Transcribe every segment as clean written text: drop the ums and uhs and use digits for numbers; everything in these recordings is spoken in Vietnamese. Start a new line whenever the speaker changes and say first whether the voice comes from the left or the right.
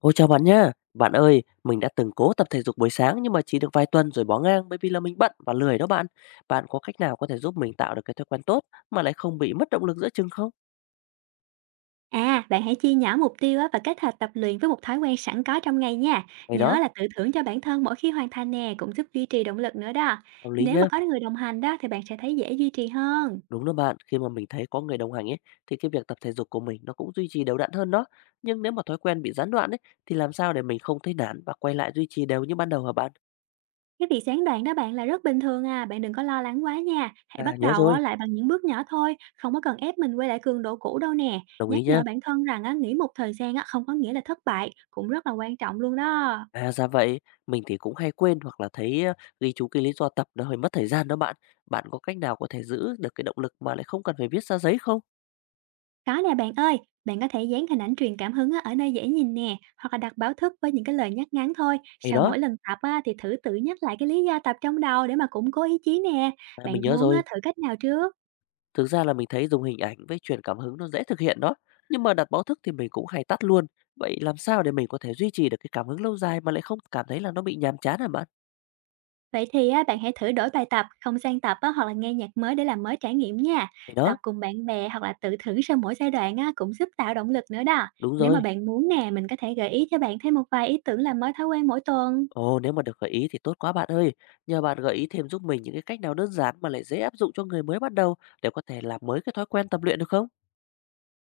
left: Ôi chào bạn nhá. Bạn ơi, mình đã từng cố tập thể dục buổi sáng nhưng mà chỉ được vài tuần rồi bỏ ngang bởi vì là mình bận và lười đó bạn. Bạn có cách nào có thể giúp mình tạo được cái thói quen tốt mà lại không bị mất động lực giữa chừng không?
right: À, bạn hãy chia nhỏ mục tiêu á và kết hợp tập luyện với một thói quen sẵn có trong ngày nha.
left: Ngày
right: Nhớ
left: đó,
right: là tự thưởng cho bản thân mỗi khi hoàn thành nè, cũng giúp duy trì động lực nữa đó.
left: hợp lý
right: Nếu mà
left: nhá.
right: có người đồng hành đó thì bạn sẽ thấy dễ duy trì hơn.
left: Đúng đó bạn, khi mà mình thấy có người đồng hành ấy thì cái việc tập thể dục của mình nó cũng duy trì đều đặn hơn đó. Nhưng nếu mà thói quen bị gián đoạn ấy thì làm sao để mình không thấy nản và quay lại duy trì đều như ban đầu hả bạn?
right: Cái việc gián đoạn đó bạn là rất bình thường à, bạn đừng có lo lắng quá nha. Hãy
left: À
right: bắt
left: nhớ
right: đầu á,
left: rồi,
right: lại bằng những bước nhỏ thôi, không có cần ép mình quay lại cường độ cũ đâu nè.
left: đồng
right: Nhắc
left: ý
right: nhở
left: nhá.
right: bản thân rằng á, nghỉ một thời gian á, không có nghĩa là thất bại, cũng rất là quan trọng luôn đó.
left: À, ra vậy. Mình thì cũng hay quên hoặc là thấy, ghi chú cái lý do tập nó hơi mất thời gian đó bạn. Bạn có cách nào có thể giữ được cái động lực mà lại không cần phải viết ra giấy không?
right: Có nè bạn ơi, bạn có thể dán hình ảnh truyền cảm hứng á, ở nơi dễ nhìn nè, hoặc là đặt báo thức với những cái lời nhắc ngắn thôi.
left: Thì
right: Sau
left: đó,
right: mỗi lần tập á, thì thử tự nhắc lại cái lý do tập trong đầu để mà củng cố ý chí nè.
left: à,
right: Bạn
left: mình nhớ
right: muốn á,
left: rồi,
right: thử cách nào trước?
left: thực ra là mình thấy dùng hình ảnh với truyền cảm hứng nó dễ thực hiện đó, nhưng mà đặt báo thức thì mình cũng hay tắt luôn. Vậy làm sao để mình có thể duy trì được cái cảm hứng lâu dài mà lại không cảm thấy là nó bị nhàm chán hả bạn?
right: Vậy thì á, bạn hãy thử đổi bài tập, không gian tập á, hoặc là nghe nhạc mới để làm mới trải nghiệm nha.
left: Thì
right: Tập
left: đó,
right: cùng bạn bè hoặc là tự thử sau mỗi giai đoạn á, cũng giúp tạo động lực nữa đó.
left: đúng
right: Nếu mà
left: rồi.
right: bạn muốn nè, mình có thể gợi ý cho bạn thêm một vài ý tưởng làm mới thói quen mỗi tuần.
left: Ồ, nếu mà được gợi ý thì tốt quá bạn ơi. Nhờ bạn gợi ý thêm giúp mình những cái cách nào đơn giản mà lại dễ áp dụng cho người mới bắt đầu để có thể làm mới cái thói quen tập luyện được không?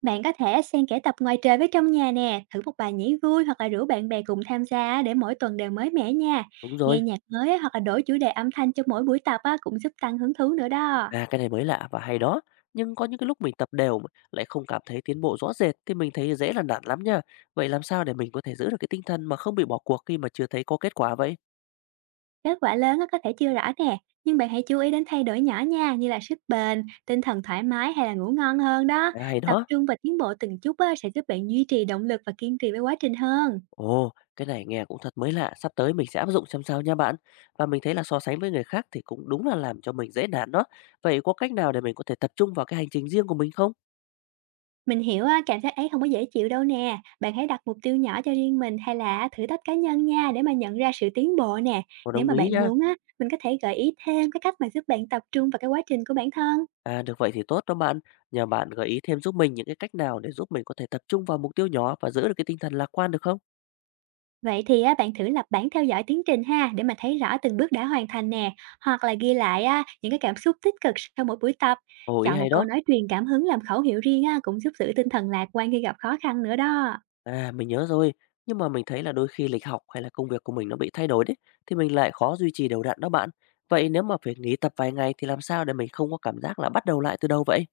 right: Bạn có thể xen kẽ tập ngoài trời với trong nhà nè, thử một bài nhảy vui hoặc là rủ bạn bè cùng tham gia á, để mỗi tuần đều mới mẻ nha.
left: Đúng
right: Nghe
left: rồi.
right: nhạc mới á, hoặc là đổi chủ đề âm thanh cho mỗi buổi tập á, cũng giúp tăng hứng thú nữa đó.
left: À, cái này mới lạ và hay đó. Nhưng có những cái lúc mình tập đều mà lại không cảm thấy tiến bộ rõ rệt thì mình thấy dễ là nản lắm nha. Vậy làm sao để mình có thể giữ được cái tinh thần mà không bị bỏ cuộc khi mà chưa thấy có kết quả vậy?
right: Kết quả lớn á, có thể chưa rõ nè, nhưng bạn hãy chú ý đến thay đổi nhỏ nha, như là sức bền, tinh thần thoải mái hay là ngủ ngon hơn đó.
left: À, hay
right: Tập
left: đó.
right: trung và tiến bộ từng chút á, sẽ giúp bạn duy trì động lực và kiên trì với quá trình hơn.
left: Ồ, cái này nghe cũng thật mới lạ. Sắp tới mình sẽ áp dụng xem sao nha bạn. Và mình thấy là so sánh với người khác thì cũng đúng là làm cho mình dễ nản đó. Vậy có cách nào để mình có thể tập trung vào cái hành trình riêng của mình không?
right: Mình hiểu á, cảm giác ấy không có dễ chịu đâu nè. Bạn hãy đặt mục tiêu nhỏ cho riêng mình hay là thử thách cá nhân nha, để mà nhận ra sự tiến bộ nè.
left: Ồ,
right: Nếu
left: đồng
right: mà
left: ý
right: bạn
left: nha.
right: muốn á, mình có thể gợi ý thêm cái cách mà giúp bạn tập trung vào cái quá trình của bản thân.
left: À, được vậy thì tốt đó bạn. Nhờ bạn gợi ý thêm giúp mình những cái cách nào để giúp mình có thể tập trung vào mục tiêu nhỏ và giữ được cái tinh thần lạc quan được không?
right: Vậy thì á, bạn thử lập bảng theo dõi tiến trình ha, để mà thấy rõ từng bước đã hoàn thành nè, hoặc là ghi lại á, những cái cảm xúc tích cực sau mỗi buổi tập.
left: Ồ, ý
right: Chọn một
left: hay
right: câu
left: đó.
right: nói truyền cảm hứng làm khẩu hiệu riêng á, cũng giúp giữ tinh thần lạc quan khi gặp khó khăn nữa đó.
left: À, mình nhớ rồi, nhưng mà mình thấy là đôi khi lịch học hay là công việc của mình nó bị thay đổi đấy, thì mình lại khó duy trì đều đặn đó bạn. Vậy nếu mà phải nghỉ tập vài ngày thì làm sao để mình không có cảm giác là bắt đầu lại từ đâu vậy?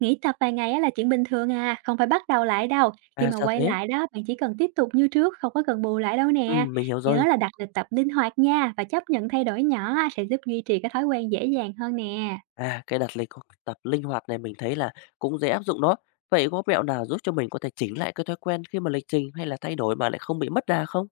right: Nghỉ tập vài ngày á là chuyện bình thường à, không phải bắt đầu lại đâu. Khi
left: À,
right: mà
left: sao
right: quay
left: thế?
right: lại đó, bạn chỉ cần tiếp tục như trước, không có cần bù lại đâu
left: Ừ,
right: nè.
left: mình hiểu
right: Nhớ
left: rồi.
right: là đặt lịch tập linh hoạt nha và chấp nhận thay đổi nhỏ á, sẽ giúp duy trì cái thói quen dễ dàng hơn nè.
left: À, cái đặt lịch học tập linh hoạt này mình thấy là cũng dễ áp dụng đó. Vậy có mẹo nào giúp cho mình có thể chỉnh lại cái thói quen khi mà lịch trình hay là thay đổi mà lại không bị mất đà không?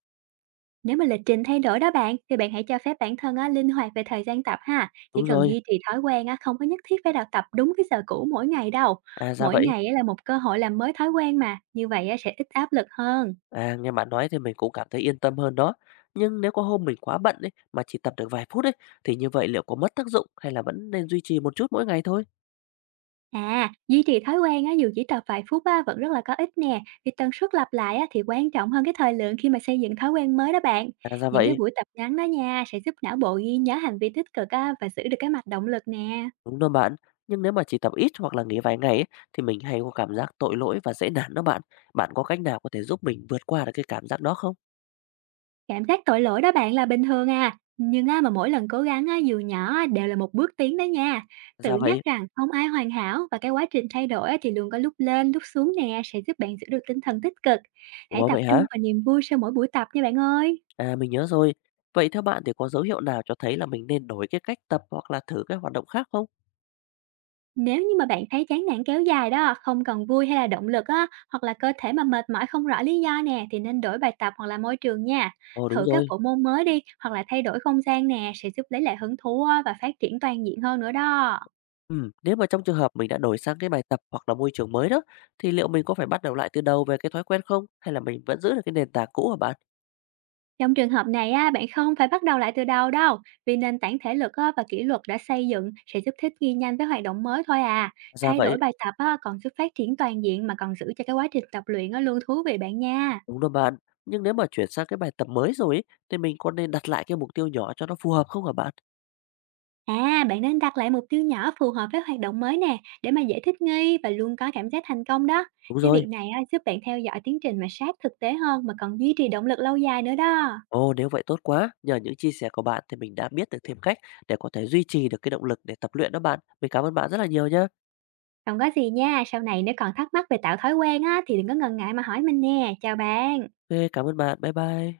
right: Nếu mà lịch trình thay đổi đó bạn, thì bạn hãy cho phép bản thân á, linh hoạt về thời gian tập ha. Chỉ
left: Đúng
right: cần
left: rồi.
right: duy trì thói quen á, không có nhất thiết phải đặt tập đúng cái giờ cũ mỗi ngày đâu.
left: À, ra
right: Mỗi
left: vậy.
right: ngày á, là một cơ hội làm mới thói quen mà, như vậy á, sẽ ít áp lực hơn.
left: À, nghe bạn nói thì mình cũng cảm thấy yên tâm hơn đó. Nhưng nếu có hôm mình quá bận ấy mà chỉ tập được vài phút ấy thì như vậy liệu có mất tác dụng hay là vẫn nên duy trì một chút mỗi ngày thôi?
right: À, duy trì thói quen á, dù chỉ tập vài phút á, vẫn rất là có ích nè, vì tần suất lặp lại á, thì quan trọng hơn cái thời lượng khi mà xây dựng thói quen mới đó bạn.
left: À ra
right: Những cái
left: vậy,
right: buổi tập ngắn đó nha, sẽ giúp não bộ ghi nhớ hành vi tích cực á, và giữ được cái mạch động lực nè.
left: đúng đó bạn. Nhưng nếu mà chỉ tập ít hoặc là nghỉ vài ngày ấy, thì mình hay có cảm giác tội lỗi và dễ nản đó bạn. Bạn có cách nào có thể giúp mình vượt qua được cái cảm giác đó không?
right: Cảm giác tội lỗi đó bạn là bình thường à, nhưng á, mà mỗi lần cố gắng á, dù nhỏ á, đều là một bước tiến đó nha. Tự
left: Ra
right: nhắc
left: vậy.
right: rằng không ai hoàn hảo và cái quá trình thay đổi á, thì luôn có lúc lên, lúc xuống nè, sẽ giúp bạn giữ được tinh thần tích cực. Hãy
left: Ủa
right: tập
left: vậy
right: trung
left: hả?
right: vào niềm vui sau mỗi buổi tập nha bạn ơi.
left: À mình nhớ rồi. Vậy theo bạn thì có dấu hiệu nào cho thấy là mình nên đổi cái cách tập hoặc là thử cái hoạt động khác không?
right: Nếu như mà bạn thấy chán nản kéo dài đó, không còn vui hay là động lực á, hoặc là cơ thể mà mệt mỏi không rõ lý do nè, thì nên đổi bài tập hoặc là môi trường nha.
left: Ồ đúng
right: Thử các
left: rồi.
right: bộ môn mới đi, hoặc là thay đổi không gian nè, sẽ giúp lấy lại hứng thú á, và phát triển toàn diện hơn nữa đó.
left: Ừ, nếu mà trong trường hợp mình đã đổi sang cái bài tập hoặc là môi trường mới đó, thì liệu mình có phải bắt đầu lại từ đầu về cái thói quen không? Hay là mình vẫn giữ được cái nền tảng cũ hả bạn?
right: Trong trường hợp này á, bạn không phải bắt đầu lại từ đầu đâu, vì nền tảng thể lực á, và kỷ luật đã xây dựng sẽ giúp thích nghi nhanh với hoạt động mới thôi à.
left: Ra
right: Thay đổi
left: vậy,
right: bài tập á, còn giúp phát triển toàn diện mà còn giữ cho cái quá trình tập luyện á, luôn thú vị bạn nha.
left: đúng rồi bạn. Nhưng nếu mà chuyển sang cái bài tập mới rồi ấy, thì mình có nên đặt lại cái mục tiêu nhỏ cho nó phù hợp không hả bạn?
right: À, bạn nên đặt lại mục tiêu nhỏ phù hợp với hoạt động mới nè, để mà dễ thích nghi và luôn có cảm giác thành công đó.
left: Đúng
right: Cái
left: rồi.
right: việc này á, giúp bạn theo dõi tiến trình mà sát thực tế hơn mà còn duy trì động lực lâu dài nữa đó.
left: Ồ, nếu vậy tốt quá. Nhờ những chia sẻ của bạn thì mình đã biết được thêm cách để có thể duy trì được cái động lực để tập luyện đó bạn. Mình cảm ơn bạn rất là nhiều nhé.
right: Không có gì nha, sau này nếu còn thắc mắc về tạo thói quen á, thì đừng có ngần ngại mà hỏi mình nè. Chào bạn.
left: OK, cảm ơn bạn. Bye bye.